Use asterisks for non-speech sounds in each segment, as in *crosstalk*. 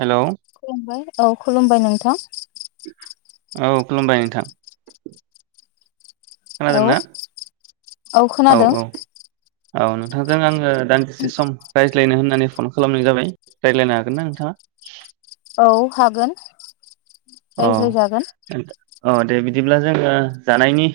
Hello खुलुमबाय औ खुलुमबाय नोंथां औ खुलुमबाय नोंथां औ खोनादोंना औ खोनादों औ नोंथांजों आङो दान्दिसे समाव राय लायनो होननानै फन खालामनाय जाबाय रायलायनो हागोन ना नोंथाङा औ हागोन रायज्लायजागोन अ दे बिदिब्ला जोङो जानायनि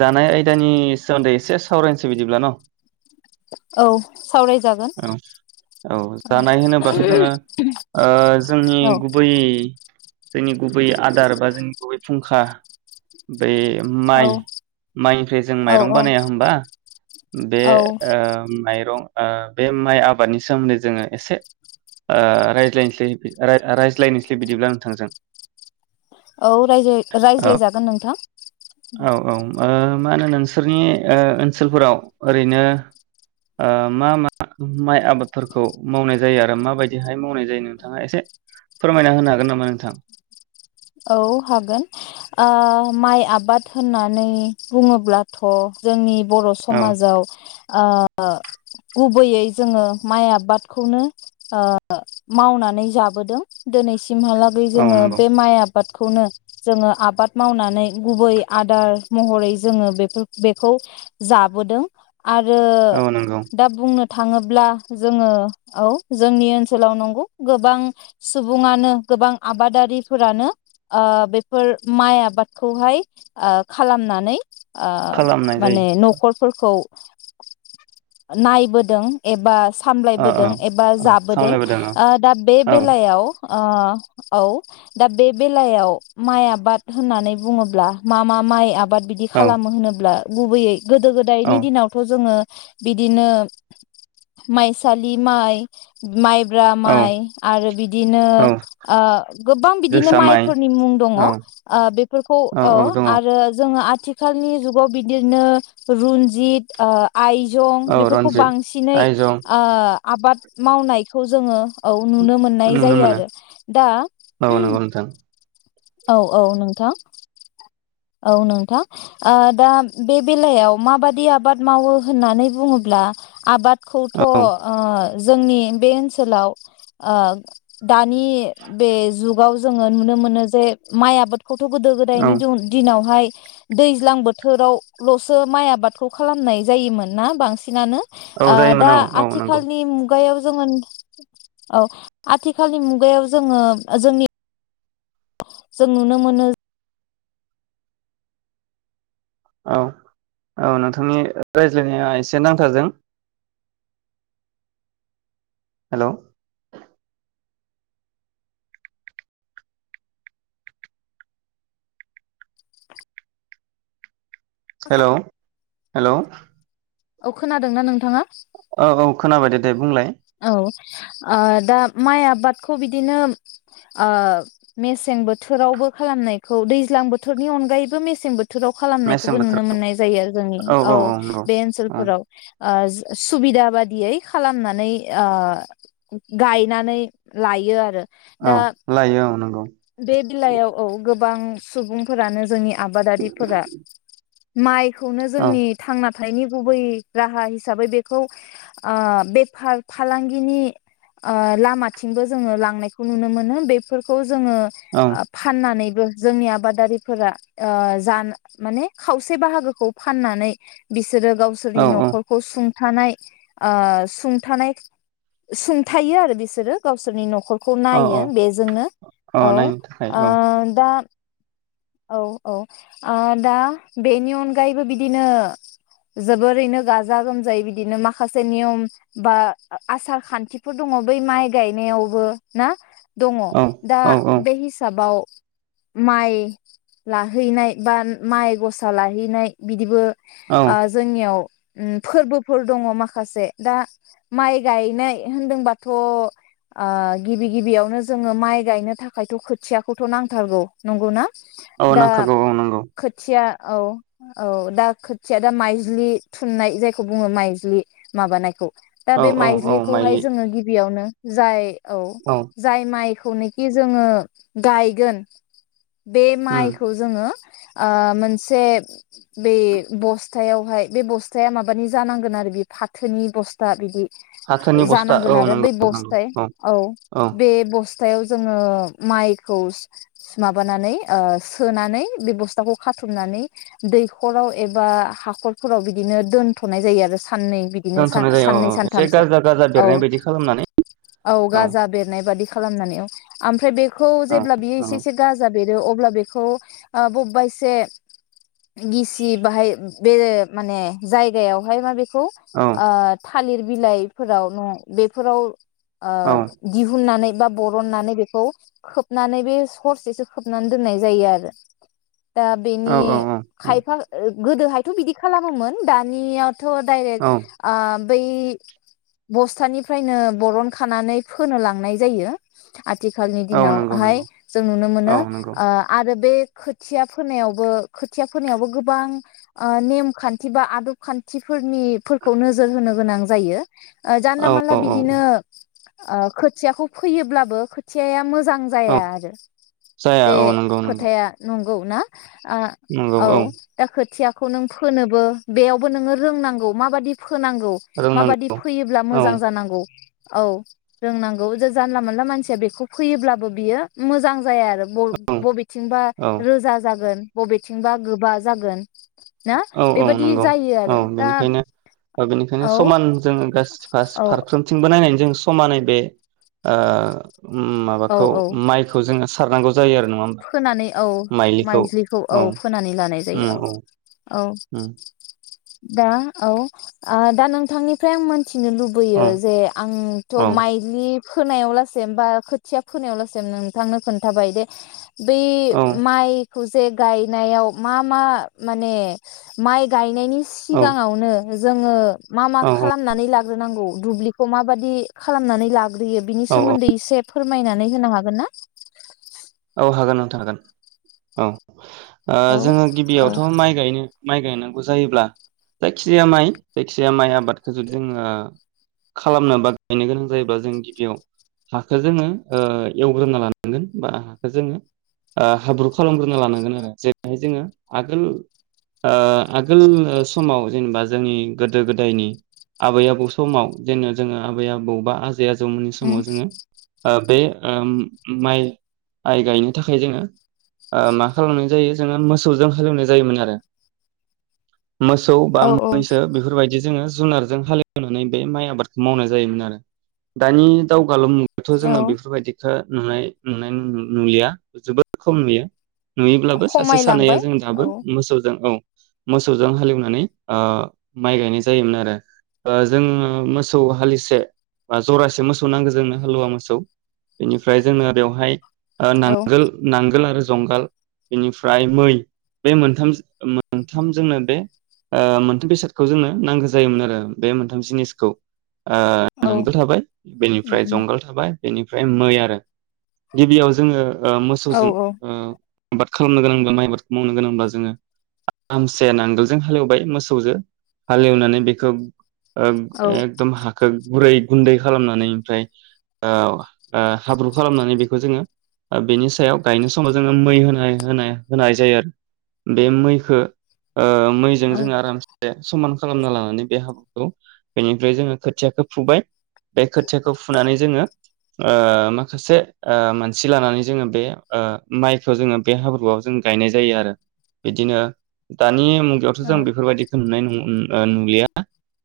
जानाय आयदानि सोमोन्दै एसे सावरायनसै बिदिब्ला न' औ सावरायजागोन औ औ जानाय होनोब्लाथ' जोङो ओ जोंनि औ गुबै जोंनि गुबै आदार बा जोंनि गुबै फुंखा बै माइ औ माइनिफ्राय जों माइरं औ बानाया होनबा बे औ ओ माइरं ओ बे माइ आबादनि सोमोन्दै जोङो एसे ओ रायज्लायनसै रायज्लायनिस्लै बिदिब्ला नोंथांजों औ औ राय-रायज्लायजागोन नोंथां औ औ ओ मा होनो नोंसोरनि ओनसोलफोराव ओरैनो ओ मा मा माइ आबादफोरखौ मावनाय जायो आरो माबायदिहाय मावनाय जायो नोंथाङा एसे फोरमायना होनो हागोन नामा नोंथां औ हागोन ओ माइ आबाद होननानै बुङोब्लाथ' जोंनि बर' औ समाजाव ओ ओ गुबैयै जोङो माइ आबादखौनो ओ‌ मावनानै जाबोदों दोनै सिमहालागै औ जोङो नंगौ बे माइ आ आबादखौनो जोङो आबाद मावनानै गुबै आदार महरै जोङो बेफोर बेखौ जाबोदों आरो औ नंगौ दा बुंनो थाङोब्ला जोङो औ जोंनि ओनसोलाव नंगौ गोबां सुबुङानो गोबां आबादारिफोरानो ओ बेफोर माइ आबादखौहाय ओ खालामनानै ओ खालामनाय जायो माने नखरफोरखौ नायबोदों एबा स औ औ सामलायबोदों एबा औ जाबोदों सामलायबोदों औ ओ दा बे औ बेलायाव ओ औ दा बे बेलायाव माइ आबाद होननानै बुङोब्ला मा मा माइ आबाद बिदि औ खालामो होनोब्ला गुबैयै गोदो औ गोदायनि दिनावथ' जोङो बिदिनो माइसालि माइ माइ ब्रा औ माइ आरो बिदिनो औ ओ गोबां बिदि जोसा माइ माइफोरनि मुं दङ औ औ औ दङ जोङो आथिखालनि जुगाव बिदिनो रुन्जित ओ आइजं औ बेफोरखौ रन्जित बांसिनै आइजं ओ आबाद मावनायखौ जोङो औ नुनो मोननाय नुनो जायो मोनो आरो दा औ नंगौ नोंथां औ औ नोंथां औ नोंथां ओ दा बे बेलायाव माबादि आबाद मावो होननानै बुङोब्ला आबाद खौथ' ओ औ जोंनि बे ओनसोलाव ओ दानि बे जुगाव जोङो नुनो मोनो जे माइ आबाद खौथ' गोदो औ गोदायनि जन नावहाय दैज्लां बोथोरावल'सो माइ आबादखौ खालामनाय जायोमोन ना बांसिनानो औ ओ जायोमोन दा औ औ नंगौ आथिखालनि मुगायाव जोङो औ आथिखालनि मुगायाव जोङो जोंनि जों नुनोमोन औ औ नोंथांनि रायज्लायनाया एसे नांथादों हेलौ हेलौ हेलौ औ खोनादोंना नोंथाङा? औ औ खोनाबाय दे दे बुंलाय औ ओ दा माइ आबादखौ बिदिनो ओ मेसें बोथोरावबो खालामनायखौ दैज्लां बोथोरनि अनगायैबो मेसें बोथो थोराव मेसें खालामनायखौबो नुनो बोथोराव मोननाय जायो आरो जोंनि औ बे औ ओनसोलफोराव ओ सुबिदा बादियै खालामनानै ओ गायनानै लायो आरो औ दा लायो औ नंगौ बे बिलायाव औ गोबां सुबुंफोरानो जोंनि आबादारिफोरा माइ खौनो औ जोंनि थांनानै फथायनि गुबै राहा हिसाबै बेखौ ओ बेफार फालांगिनि ओ लामाथिंबो जोङो लांनायखौ नुनो मोनो बेफोरखौ जोङो औ फाननानै जोंनि आबादारिफोरा ओ ज माने खावसे बाहागोखौ फाननानै बिस जेरो गावसोरनि औ औ न'खरखौ सुं थानाय ओ सुंथानाय सुंथायो आरो बिसोरो गावसोरनि न'खर खौ औ नायो औ बेजोंनो औ ओ नायनो थाखाय औ दा औ औ आ दा बेनि अनगायैबो बिदिनो जोबोरैनो गाजा गोमजायै बिदिनो माखासे नियम बा आसार खान्थिफोर दङ बै माइ गायनायावबो ना दङ औ दा औ औ बे हिसाबाव माइ लाहैनाय बा माइ गसा लाहैनाय बिदिबो औ आ जोंनियाव उम फोरबोफोर दङ माखासे दा माइ गायनाय होनदोंबाथ' ओ गिबि गिबियावनो जोङो माइ गायनो थाखायथ' खोथियाखौथ' नांथारगौ। नंगौना? औ दा नांखागौ औ नांगौ खोथिया औ औ दा खोथिया दा माइज्लि थुननाय जायखौ बुङो माइज्लि माबानायखौ दा औ बे औ औ माइज्लिखौहाय माइलि जोङो गिबियावनो जाय औ जाय माइ खौनोखि जोङो गायगोन बे उम माइखौ जोङो ओ मोनसे बे बस्थायावहाय बे बस्थाया माबानि जानांगोन आरो बे फाथोनि बस्था बिदि फाथोनि बस्था जानांगोन औ आरो नंगौ बै नंगौ बस्थाय औ औ बे बस पथायाव जोङो माइखौ सु सु माबा बोनानै ओ सोनानै बे बस्थाखौ खाथुमनानै दैखराव एबा हाखरफोराव बिदिनो दोनथ'नाय जायो आरो सा साननै बिदिनो सा दोनथ'नाय जायो औ साननै एसे सानथामसो गाजा गाजा औ बेरनाय बायदि खालामनानै औ गाजा बेरनाय बादि खालामनानै औ आमफ्राय बे खौ औ जेब्ला बियो एसे नंगौ एसे जा बेरो अब्ला बेखौ आ ब'बबा एसे गिसि बाहाय बे माने जायगायावहाय मा बेस खौ औ आ थालिर बिलाइफोराव न' बेफोराव ओ औ दिहुननानै बा बरननानै बेखौ खोबनानै बे सं हरसेसो खोबनानै दोननाय जायो आरो। दा औ बेनि औ खायफा ओ। गोदोहायथ बिदि खालामोमोन दानिया थ' दायरेक औ आम बै बस्थानिफ्रायनो बरन खानानै फोनो लांनाय जायो आथिखालनि औ नंगौ दिनावहाय नंगौ जों नुनो औ मोनो नंगौ आ आरो बे खोथिया फोनायावबो खोथिया फोनायावबो गोबां नेम ओ खान्थि बा आदब खान्थिफोरनिफोरखौ नोजोर होनो गोनां जायो जानला औ मानला औ औ बिदिनो ओ खोथियाखौ फोयोब्लाबो खोथियाया मोजां मोजां जाया औ आरो जाया औ नंगौ नंगौ खोथाया नंगौ ना आ औ दा खोथिया खौ नों फोनोबो बेयावबो नोङो रोंनांगौ माबादि फोनांगौ रोंनांगौ माबादि फोयोब्ला औ मोजां जानांगौ औ रोंनांगौ जो जानला मोनला मानसिया बेखौ फोयोब्लाबो बियो मोजां जाया आरो औ ब-बबेथिंबा औ रोजा जागोन बबेथिंबा गोबा जागोन ना औ औ बेबादि नंगौ जायो औ आरो दा बेनिखायनो औ बेनिखायनो समान जोङो गासिफ औ फारफ्रोमथिंबो नायनानै जों समानै बे ओ औ माबाखौ औ माइखौ जोङो सारनांगौ जायो आरो नङा होमबा फोनानै औ माइलिखौ माइज्लिखौ औ फोनानै लानाय जायो औ औ उम दा औ दा आ नोंथांनिफ्राय आं मोन थिनो लुबैयो औ जे आंथ' औ माइज्लि फोनायावलासिम बा खोथिया फोनायावलासिम नोंथांनो खोन्थाबाय दे बे औ माइ खौ जे गायनायाव मा मा माने माइ गायनायनि औ सिगाङावनो जोङो मा मा औ खालामनानै ला ग्रोनांगौ दुब्लिखौ माबादि खालामनानै लाग बेयो बिनि औ सोमोन्दै एसे फोर मायनानै होनो हागोन ना औ हागोन नोंथां हागोन औ ओ औ जोङो औ गिबियावथ' माइ गायनो माइ गायनांगौ जायोब्ला जायखिजाया माइ जायखिजाया माइ आबादखौ जुदि जोङो खालामनो बा गायनो गोनां जायोबा जों गिबियाव हाखौ जोङो ओ एवग्रोना लानांगोन बा जोङो ओ हाब्रु खालामग्रोना लानांगोन आरो जेरैहाय जोङो आगोल ओ आगोल समाव जेनेबा जोंनि गोदो गोदायनि आबै आबौ समाव जेने जोङो आबै आबौ बा आज आजै आजौमोननि समाव उम जोङो ओ बे ओम माइ माइ गायनो थाखाय जोङो ओ मा खालामनाय जायो जोङो मोसौजों हालेवनाय जायोमोन आरो। मोसौ बा औ औ मैसो बेफोरबायदि जोङो जुनारजों हालेवनानै बे माइ आबादखौ मावनाय जायोमोन आरो दानि दाव गालु मुगाथ' जोङो औ बेफोरबायदिखो नुनाय नुनाय आइ नु नुलिया जोबोद खम नुयो। नुयोब्लाबो सासे सानैया खमायलांबाय जों औ दाबो मोसौजों औ मोसौजों हालेवनानै ओ माइ गायनाय जायोमोन आरो ओ जों मोसौ हालिसे जरासे मोसौ नांगौ जोंनो हालुवा मोसौ बेनिफ्राय जोंनो बेवहाय ओ औ नांगोल नांगोल आरो जंगाल बेनिफ्राय मै बे मोन मोनथाम जो मोन्थाम जोंनो बे ओ मोनथाम बेसादखौ जोंनो नांगौ जायोमोन आरो बे मोनथाम जिनिसखौ। ओ‌ औ नांगोल थाबाय उम बेनिफ्राय उम जंगाल थाबाय बेनिफ्राय मै आरो गिबियाव जोङो ओ औ मोसौजों औ ओ बाद खालामनो गोनांब्ला माइ आबादखौ मावनो गोनांब्ला जोङो आरामसे नांगोलजों हालेवबाय मोसौजो‌ हाल एवनानै बेखो ओम औ एकदम‌‌ हाखोन गुरै गुन्दै खालामनानै ओमफ्राय ओ ओ हाब्रु खालामनानै बे खौ जोङो ओ बेनि सायाव गायनाय समाव जोङो मै होनाय-होनाय-होनाय जायो आरो बे मैखो ओ मैजों औ जोङो आरामसे समान खालामना लानानै बे हाबाखौ बेनिफ्राय जोङो खोथियाखो फुबाय बे खोथियाखौ फुनानै जोङो ओ माखासे ओ मानसि लानानै जोङो बे ओ माइखो जोङो बे हाब्रुआव जों गायनाय जायो आरो बिदिनो दा नि मुगायावथ' जों बेफोरबायदिखो नुनाय नं उम आ नुलिया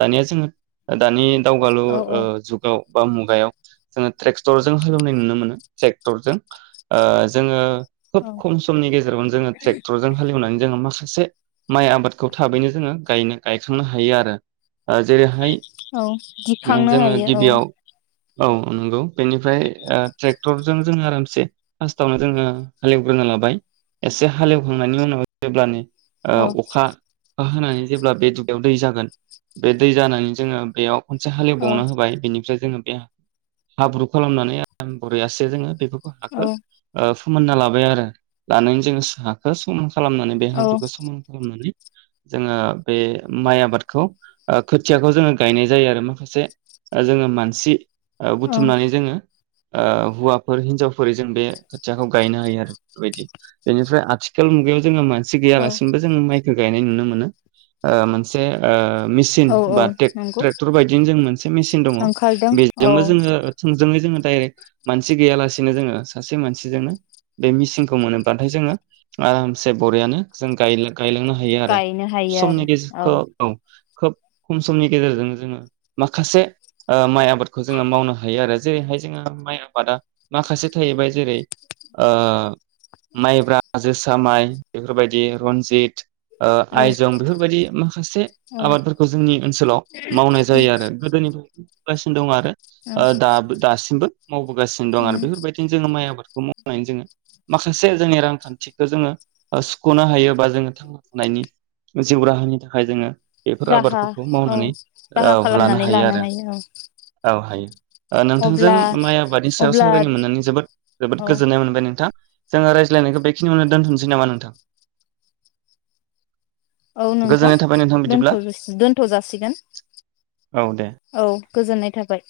दानिया जोङो दानि दावगालु औ ओ औ जुगाव बा मुगायाव जोङो ट्रेक्टर जों हालौनाय नुनो मोनो। ट्रेक्टरजों ओ जोङो खोब औ खम समनि गेजेरावनो जोङो ट्रेक्टरजों हालेवनानै जोङो माखा इसे माइ आबादखौ थाबैनो जोङो गायनो गायखांनो हायो आरो। ओ जेरैहाय औ नो दिखांनो जोङो हायो औ गिबियाव औ नंगौ बेनिफ्राय ओ ट्रेक टर जों जोङो आरामसे फास्ट आवनो जोङो हालेवग्रोना लाबाय एसे हालेवखांनायनि उनाव जेब्लानि ओ औ अखा होनानै जेब्ला बे दुब्लियाव दै जागोन बे दै जानानै जोङो बेयाव खनसे औ हालेवबावना होबाय बेनिफ्राय जोङो हाब्रु खालामनानै औ आराम *unintelligible* *unintelligible* फोमोनना लाबाय आरो लानानै जोङो हाखौ स खालामनानै बे औ हाब्रुखौ समान खालामनानै जोङो बे माइ आबादखौ ओ खोथियाखौ जोङो गायनाय जायो आरो माखासे ओ जोङो मानसि ओ बुथुमनानै जोङो ओ‌ हौवाफोर हिन्जाव फोरै जों बे खोथियाखौ गायनो हायो आरो बेफोरबायदि बेनिफ्राय आथिखाल मुगायाव जोङो मे सि औ गैयालासिनोबो जोङो माइखौ गायनाय नुनो मोनो ओ मोनसे ओ मेसिन औ औ बा टेक नंगौ ट्रेकटर बायदिनो मोनसे मेचिन दङ। ओंखारदों औ बेजोंबो जोङो थों जोंङो जों दाइरेट मानसि गैयालासेनो जोङो सासे मानसिजोंनो बे मिसिनखौ मोनोबाथाय जोङो आरामसे बरियानो जों गायला गायलांनो हायो आरो गायनो हायो समनि गेजेरखौ आरो औ खोब खम समनि गेजेरजों जोङो माखासे ओ माइ आबादखौ जोङो मावनो हायो आरो जेरैहाय जोङो माइ आबादा माखासे थाहैबाय जेरै ओ माइब्रा जोसा माइ बेफोरबायदि रनजित ओ औ आयजं बेफोरबायदि माखासे औ आबादफोरखौ जोंनि ओनसोलाव मावनाय जायो आरो गोदोनिफ्राय हागासिनो दं आरो। औ ओ दाबो दासिमबो मावबोगासिनो दं आरो उम बेफोरबायदिनो जोङो माइ आबाद मावनानै जोङो माखासे जोंनि रांखान्थिखौ जोङो ओ सुखनो हायो बा जोङो थांना थानायनि जिउ राहानि थाखाय जोङो बेफोर राहा आबादफोरखौ औ मावनानै राहा औ लानो खालामनानै हायो आरो औ औ हायो। *inaudible* ओ नोंथांजों अब्ला माइ आबादनि सायाव अब्ला सावरायनो मोननानै जोबोद जोबोद औ गोजोननाय मोनबाय नोंथां। जोङो रायज्लायनायखौ बेखिनियावनो दोनथ'सै नामा नोंथां? औ नोंथां गोजोननाय थाबाय नोंथां बिदिब्ला दोनथ दोनथ जासिगोन औ दे औ। गोजोननाय थाबाय।